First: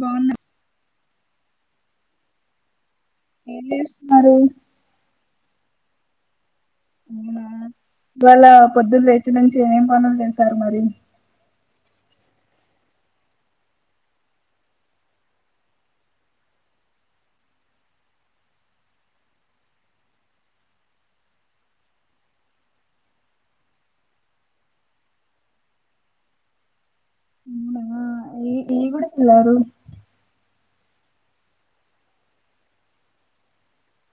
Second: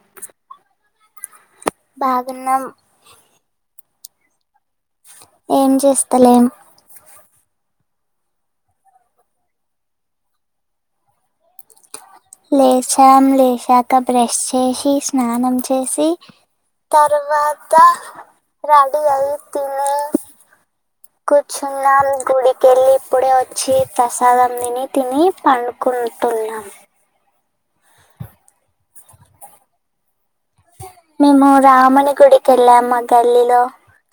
బావున్న బాగున్నా ఏం చేస్తున్నారు ఏం చేస్తలేం అవునా ఇవాళ పొద్దున లేచి నుంచి ఏమం పనులు చేసారు మరి లేచాం లేచాక బ్రష్ చేసి స్నానం చేసి తర్వాత రెడీ అయి తిని కూర్చున్నాం గుడికెళ్ళి ఇప్పుడే వచ్చి ప్రసాదం తిని తిని పండుకుంటున్నాం అవునా ఈ ఈ గుడికెలారు మేమా రాముని గుడికెళ్ళాం మా గల్లీలో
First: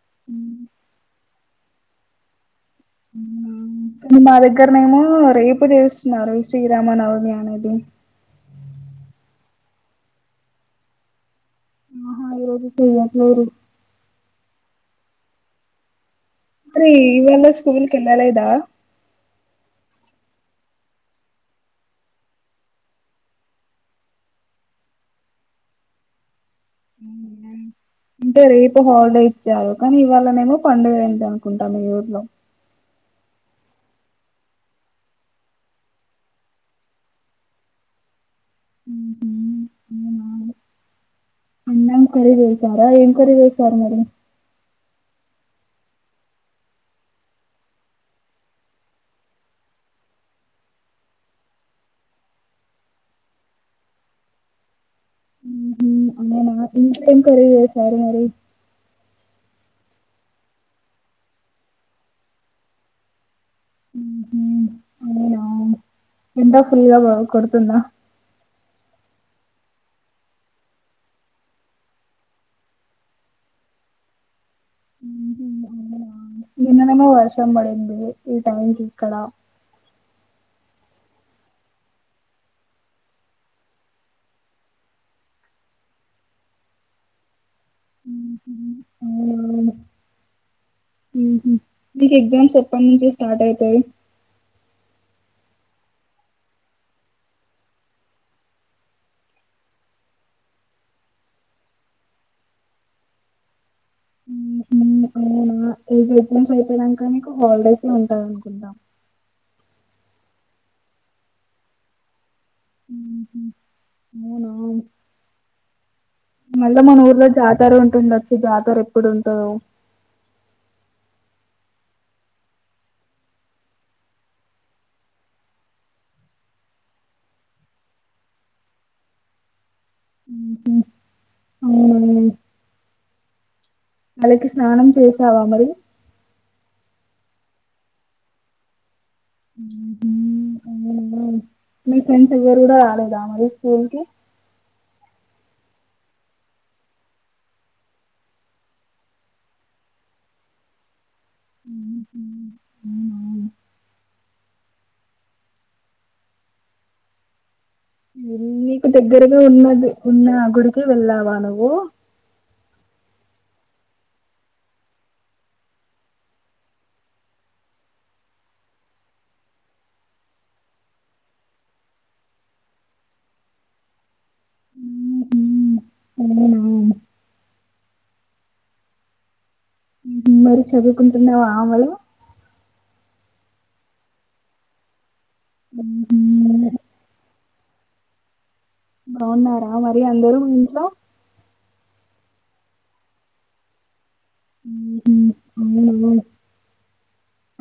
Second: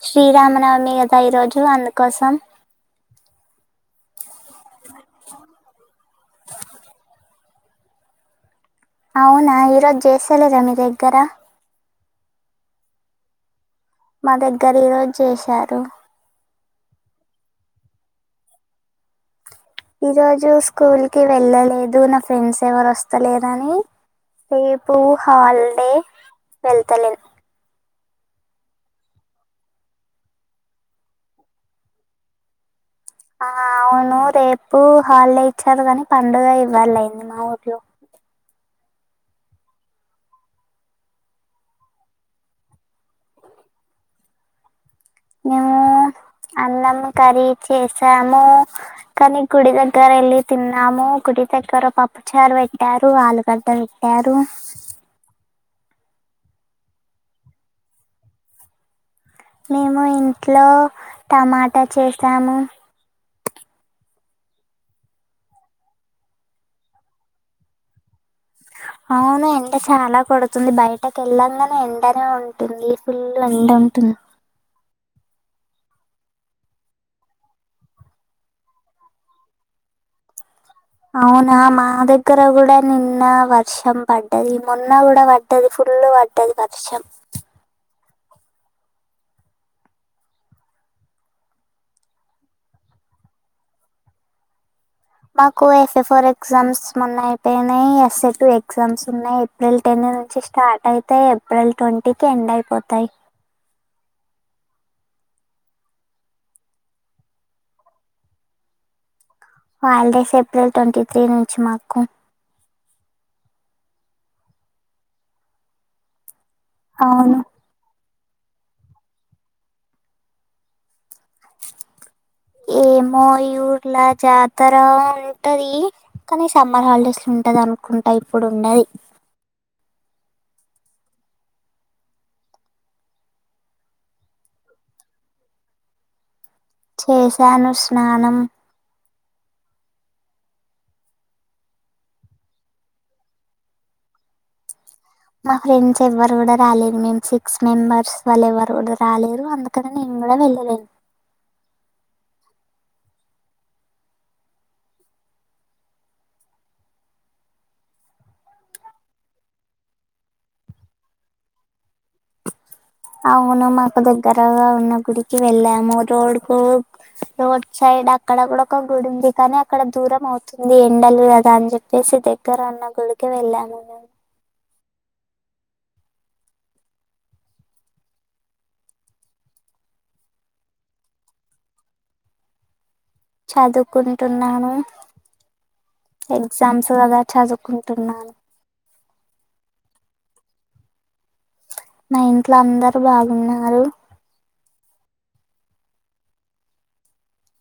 శ్రీరామనవమి కదా ఈరోజు అందుకోసం మా దగ్గరనేమో రేపు చేస్తున్నారు శ్రీరామ నవమి అనే మ్ అవునా ఈరోజు చేస్తలేరా మీ దగ్గర ఆహా ఈ రోజు చెయట్లేరు మా దగ్గర ఈరోజు చేశారు రే ఈవేల స్కూల్ కెలలేదా ఈరోజు స్కూల్కి వెళ్ళలేదు నా ఫ్రెండ్స్ ఎవరు అస్తలేరుని రేపు హాలిడే వెళ్తలేను అవునా. అంటే రేపు హాలిడే ఇచ్చారు కానీ ఇవాళనేమో పండుగ అయిందనుకుంటా ఈ ఊర్లో ఆ అవును రేపు హాలిడే ఇచ్చారు కాని పండుగ ఇవ్వాలయింది మా ఊర్లో ఉహు ఏం కర్రీ చేశారా ఏం కూరా చేశారు మీరు మేము అన్నం కర్రీ చేసాము కానీ గుడి దగ్గర యెళ్ళి తిన్నాము గుడి దగ్గర పప్పుచారు పెట్టారు ఆలుగడ్డ పెట్టారు ఇంట్ల ఏం కర్రీ చేశారు మరి మేము ఇంట్లో టమాటా చేసాము హుహు. అవునా! ఎండ ఫుల్గా కొడుతుందా అవును ఎండ చాలా కొడుతుంది బయటకి యెళ్ళంగనే ఎండనే ఉంటుంది ఫుల్ ఎండ ఉంటుంది హుహు. అవునా! నిన్ననేమో వర్షం పడింది ఈ టైం కి ఇక్కడ అవునా మా దగ్గర కూడా నిన్న వర్షం పడ్డది మొన్న కూడా పడ్డది ఫుల్ పడ్డది వర్షం మ్ హూ అవునా మీకు ఎగ్జామ్స్ ఎప్పటి నుంచి స్టార్ట్ అయితాయి మాకు ఎఫ్ఏ ఫోర్ ఎగ్జామ్స్ మొన్న అయిపోయినయి ఎస్ఏ టూ ఎగ్జామ్స్ ఉన్నాయి ఏప్రిల్ టెన్ నుంచి స్టార్ట్ అయితాయి ఏప్రిల్ ట్వంటీకి ఎండ్ అయిపోతాయి హుహు. అయిపోయినాక హాలిడేస్ ఉంటయ్ అనుకుంటా హాలిడేస్ ఏప్రిల్ ట్వంటీ త్రీ నుంచి మాకు హుహు. అవునా! మళ్ళీ మన ఊర్లో అవును జాతర ఉంటుండొచ్చు జాతర ఎప్పుడుంటదో ఏమో ఈ ఊర్లో జాతర ఉంటది కానీ సమ్మర్ హాలిడేస్లో ఉంటది అనుకుంటా ఇప్పుడు ఉండది అవునవును. తలకి స్నానం చేసావా మరి చేశాను స్నానం మ్ హూ మీ ఫ్రెండ్స్ ఎవ్వరు కూడా రాలేదా మరి స్కూల్కి మా ఫ్రెండ్స్ ఎవ్వరు కూడా రాలేరు మేము సిక్స్ మెంబర్స్ వాళ్ళు ఎవ్వరు కూడా రాలేరు అందుకని నేను కూడా వెళ్ళలేను హ్మ్ నీకు దగ్గరగా ఉన్నది ఉన్న గుడికి వెళ్ళావా నువ్వు అవును మాకు దగ్గర ఉన్న గుడికి వెళ్ళాము రోడ్ కు రోడ్ సైడ్ అక్కడ కూడా ఒక గుడి ఉంది కానీ అక్కడ దూరం అవుతుంది ఎండలు కదా అని చెప్పేసి దగ్గర ఉన్న గుడికి వెళ్ళాము మేము ఉమ్, ఉమ్, అవునా ఉమ్, మరి చదువుకుంటున్నావా అమలు చదువుకుంటున్నాను ఎగ్జామ్స్ కాద చదువుకుంటున్నాను బాగున్నారా మరి అందరూ మీ ఇంట్లో మా ఇంట్లో అందరు బాగున్నారు మ్ హు అవున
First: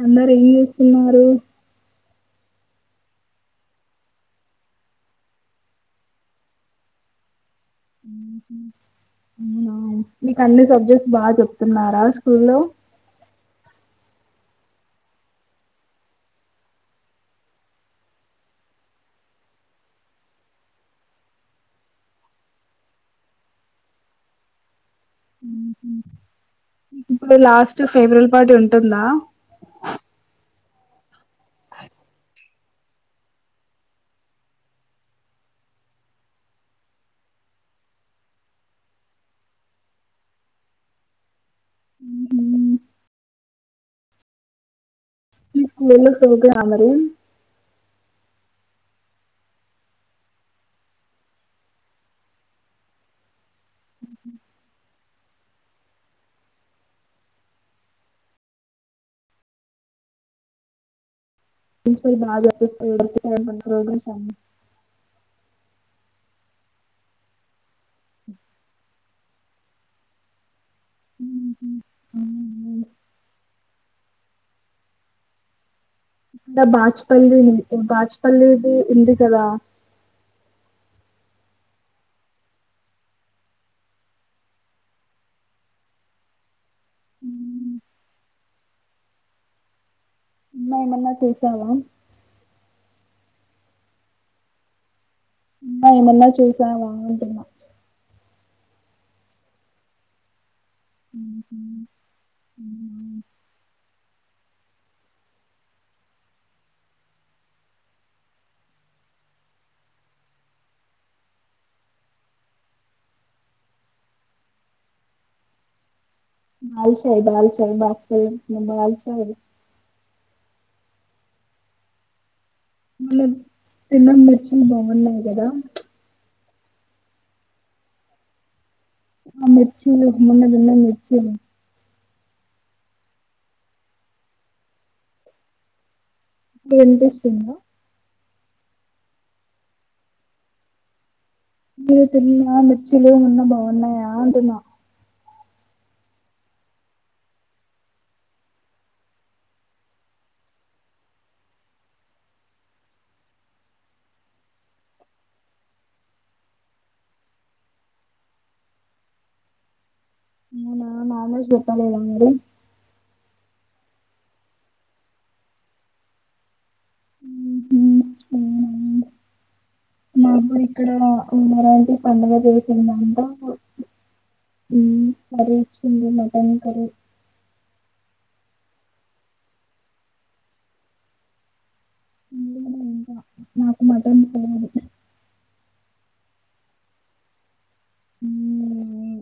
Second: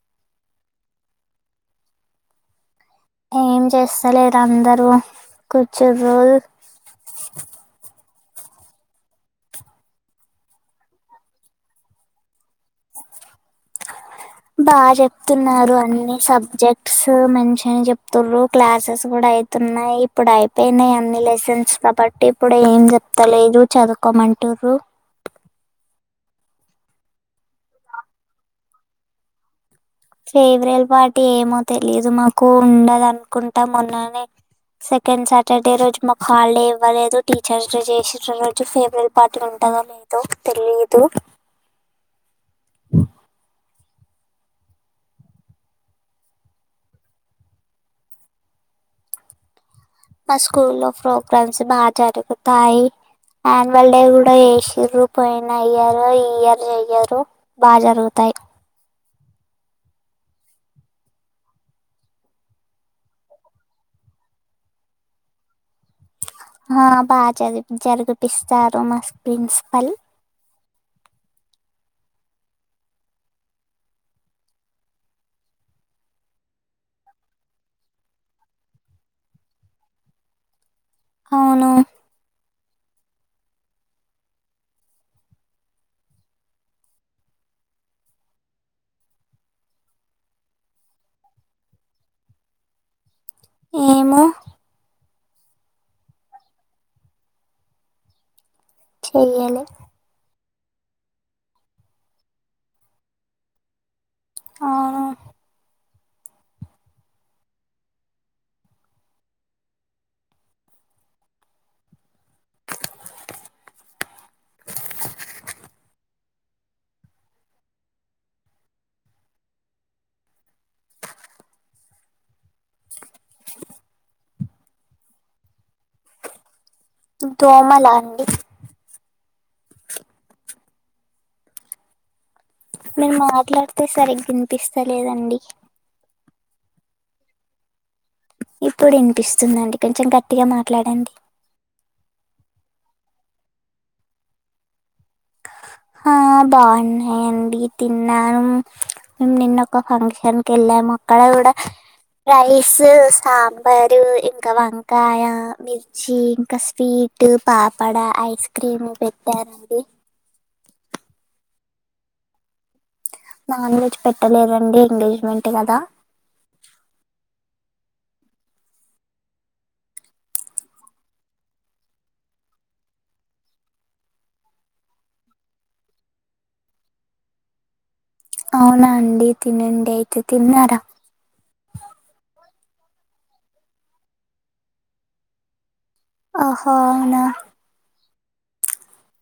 అందరు ఏం చేస్తున్నారు ఏం చేస్తలేరు అందరూ కూర్చుర్రు అవునా మీకు అన్ని సబ్జెక్ట్స్ బాగా చెప్తున్నారా స్కూల్లో బాగా చెప్తున్నారు అన్ని సబ్జెక్ట్స్ మంచిగానే చెప్తుర్రు క్లాసెస్ కూడా అయితున్నాయి ఇప్పుడు అయిపోయినాయి అన్ని లెసన్స్ కాబట్టి ఇప్పుడు ఏం చెప్తలేరు చదువుకోమంటూర్రు ఇప్పుడు లాస్ట్ ఫేవరల్ పార్టీ ఉంటుందా ఫేవరల్ పార్టీ ఏమో తెలియదు మాకు ఉండదు అనుకుంటా మొన్ననే సెకండ్ సాటర్డే రోజు మాకు హాలిడే ఇవ్వలేదు టీచర్స్ డే చేసిర్రు రోజు ఫేవరల్ పార్టీ ఉంటదో లేదో తెలిదు ఉమ్, మీ స్కూల్లో [unintelligible] మా స్కూ లో ప్రోగ్రామ్స్ బాగా జరుగుతాయి ఆన్యువల్ డే కూడా ఏషిర్రు పోయిన ఇయరు ఈ ఇయర్ చెయ్యరు బాగా జరుగుతాయి బాగా ట [inaudible] ఆ బ చదివ్ జరిపిస్తారు మస్ ప్రిన్సిపాల్ ఉహూ అవునా ఇడ బాచపల్లి బాచపల్లిది ఉంది కదా అవును ఏన్న చేసావా ఏమో ఏమన్నా చుసావా అంటున్న చెయ్యలే మ్ హు ఉష్ అవును బల్శాయి బాల్శాయి బక్స బాల్శ యి మనం తిన్న మిర్చులు బాగున్నాయి కదా దోమలా అండి ఆ మిర్చీలు మొన్న తిన్నాం మిర్చిలు మీరు మాట్లాడితే సరిగ్గినిపిస్తలేదండి ఎం టిస్తుంన్నవ్ ఇప్పుడు వినిపిస్తుందండి కొంచెం గట్టిగా మాట్లాడండి నువ్వు తిన్న మిర్చీలు నిన్న బాగున్నాయా అంటన్నా ఆ బాగున్నాయండి తిన్నాను మేము నిన్న ఒక ఫంక్షన్ కి వెళ్ళాము అక్కడ కూడా రైస్ సాంబారు ఇంకా వంకాయ మిర్చి ఇంకా స్వీట్ పాపడ ఐస్ క్రీమ్ పెట్టారండి మా అమ్ములు చెప్పాలేదా అండి నాన్ వెజ్ పెట్టలేదండి ఎంగేజ్మెంట్ కదా మరి ఇప్పుడు ఉన్నరాంటి పండుగ చేసిందంట మ్ కర్రీ ఇచ్చింది మటన్ కర్రీ అవునా అండి తినండి అయితే తిన్నారా తినలే ఇంకా నాకు మటన్ పోదు ఆహో అవునా హుమ్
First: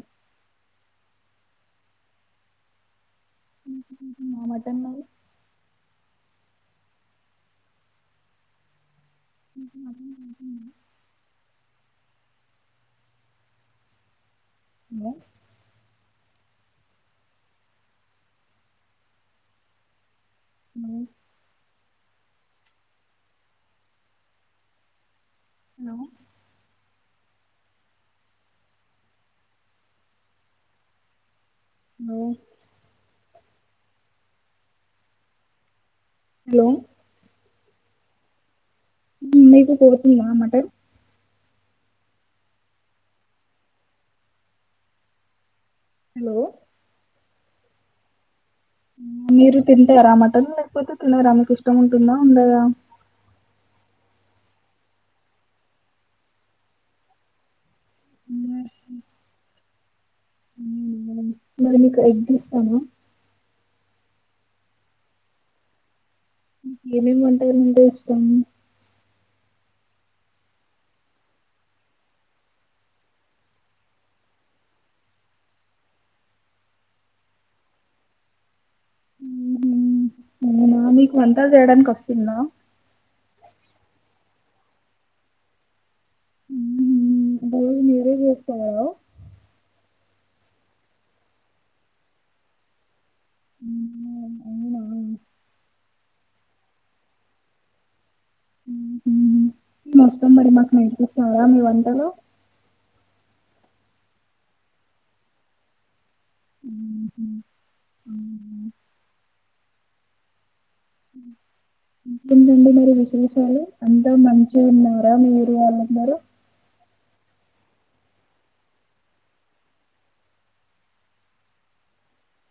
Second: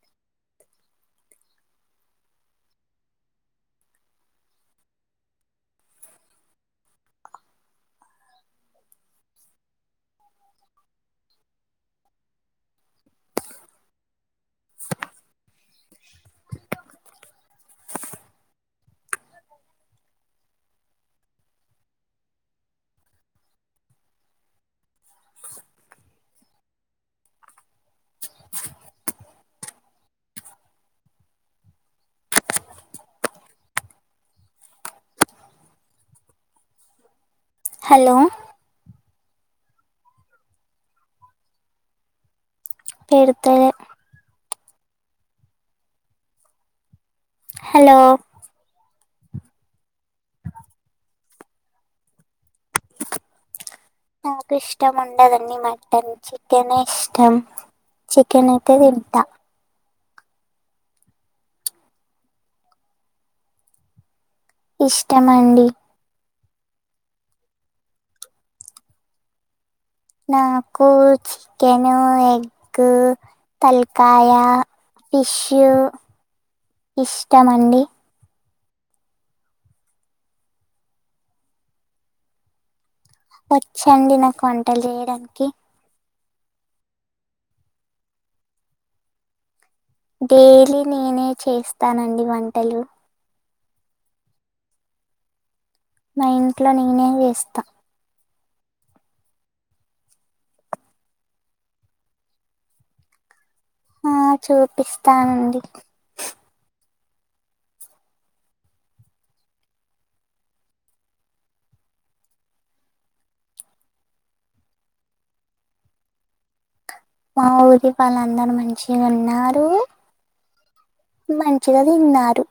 మటన్ మరి ఆ హలో హలో హలో లో హలో హలో మీకు కొడుతుందా మటన్ పెడుతదే హలో హలో మీరు తిన్ టారా మటన్ లేకపోతే తినరా ఇష్టం ఉంటుందా ఉండదా నాకు ఇష్టముండదండి మటన్ చికెనే ఇష్టం చికెన్ అయితే తింటా ఉమ్మ్ మరి మీకు ఎగ్ ఇష్టమా ఇష్టమండి ఇంకేమేం [inaudible] ఇస్తాము నాకు చికెను ఎగ్ తలకాయ ఫిష్షు ఇష్టమండి హుహు. అవునా మీకు వంటలు చేయడానికి వస్తుందా వచ్చండి నాకు వంటలు చేయడానికి [inaudible] మీరే చేత్తాయా డైలీ నేనే చేస్తానండి వంటలు హ్మ్. అవునా! నా ఇంట్లో నేనే వేస్తా వస్తాం మరి మాకు నేర్పిస్తారా మీ వంటలు ఆ చూపిస్తానండి హుహు. అవునా! అంకేంటండి మరి విశేషాలు అంతా మంచి ఉన్నారా మీరు [inaudible] మా ఊరి వాళ్ళందరూ మంచి ఉన్నారు మంచిగా తిన్నారు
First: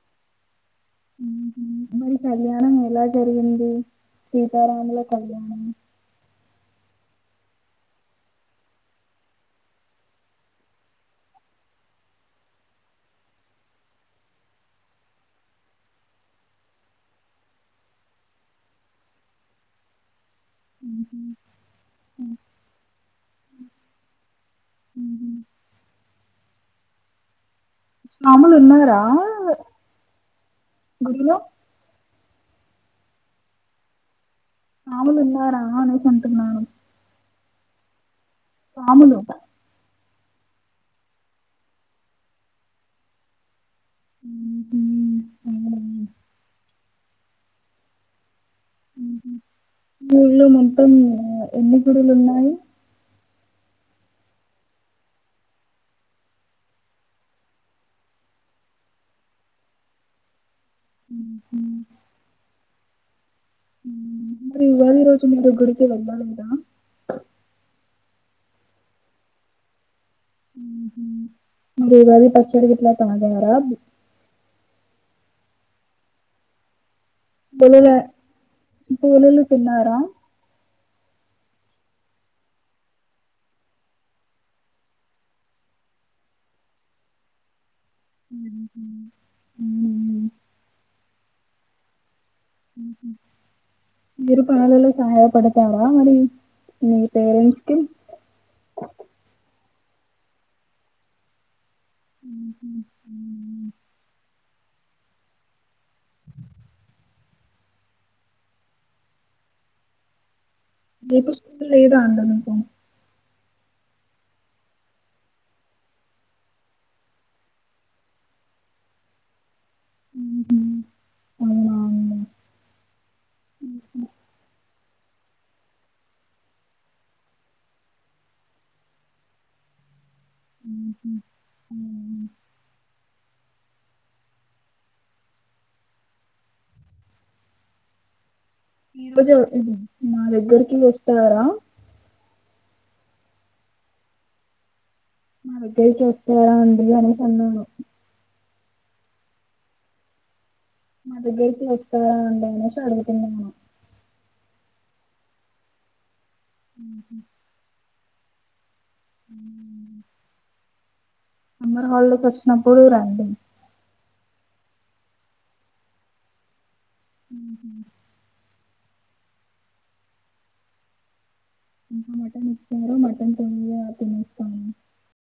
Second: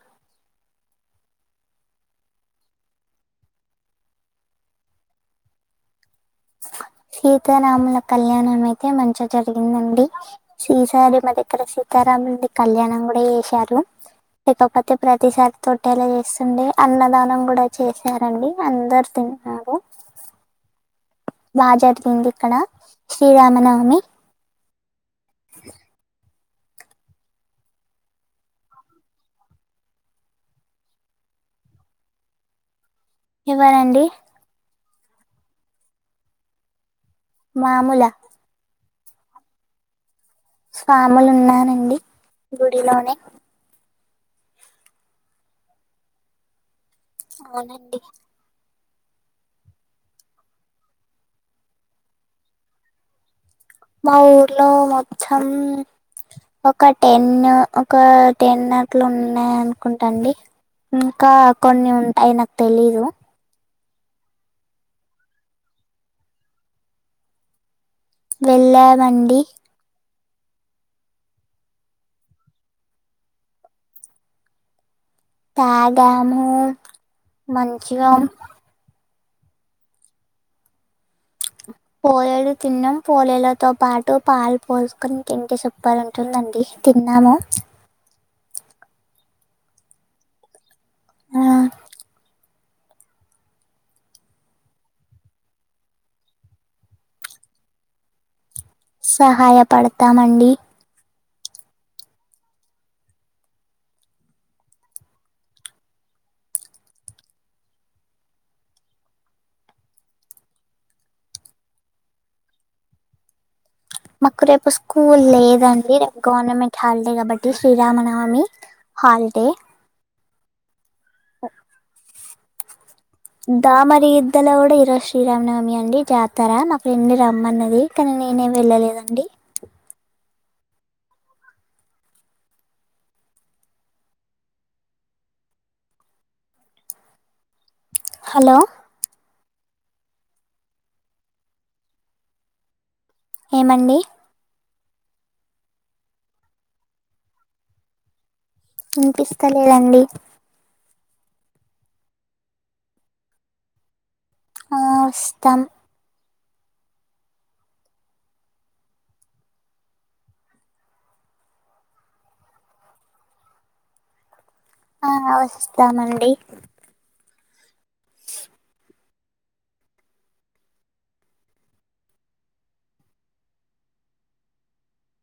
హుహు. మరి కళ్యాణం ఎలా జరిగింది సీతారాముల కళ్యాణం సీతారాముల కళ్యాణం అయితే మంచిగా జరిగిందండి. ఈసారి మా దగ్గర సీతారాముల్ది కళ్యాణం గుడా చేశారు. లేకపోతే ప్రతిసారి తొట్టెలా చేస్తుండే అన్నదానం గుడా చేశారండి అందరు తిన్నారు. ఊహూ బా జరిగిందిక్కడ శ్రీరామనవమి హుహు. స్వాములు ఉన్నారా గుడిలో ఎవరండి స్వాములున్నారా అనేసి అంటున్నాను. మాముూలా స్వాములు స్వాములున్నారండి గుడిలోనే [unintelligible] అవునండి ఊహూ ఊళ్ళో మొత్తం ఎన్ని గుడులు ఉన్నాయి మా ఊర్లో మొత్తం ఒక టెన్ ఒక టెన్ అట్లున్నాయి అనుకుంటాండి ఇంకా హుహు. కొన్ని ఉంటాయి నాకు తెలీదు ఈ రోజు మీరు గుడికి వెళ్ళలేదా వెళ్ళామండి మీరు ఉగాది పచ్చడి గిట్లా తాగారా తాగాము మంచిగా పోలీలు తిన్నారా పోలేలు తిన్నాం పోలేలతో పాటు పాలు పోసుకుని తింటే సూపర్ ఉంటుందండి తిన్నాము ఉహూ ఉ ఊ ఆ మీరు పనులలో సహాయపడతారా మరి మీ పేరెంట్స్కి సహాయపడతామండి ఉమ్ హొమ్ మీకు స్కోల్ లేదా అండి మికు మాకు రేపు స్కూల్ లేదండి రేపు గవర్నమెంట్ హాలిడే గాబట్టి శ్రీరామనవమి హాలిడే ఉమ్ హోమ్ దామగిద్దల గుడా ఇరో శ్రీరామనవమి అండి జాతర మా ఫ్రెండ్ రమ్మన్నది కానీ నేనే వెళ్ళలేదండి ఉ ఉ ఉ హలో ఈ రోజు మా దగ్గరికి వస్తారా ఏమండి మా దగ్గరికి వస్తారా అండి అనేసి అన్నాను ఇనిపిస్తలేదండి మా దగ్గరికి వస్తారా అండి అనేసి అడుగున్నాను ఆ ఓస్తం ఉమ్ హమ్ ఉమ్ సమ్మర్ హాలీడేస్ వచ్చినప్పుడు రండి ఆ వస్తామండి ఉ ఉ [inaudible] ఇంకా మటన్ తెచ్చారు. మటన్ తొందరగా తినిస్తాము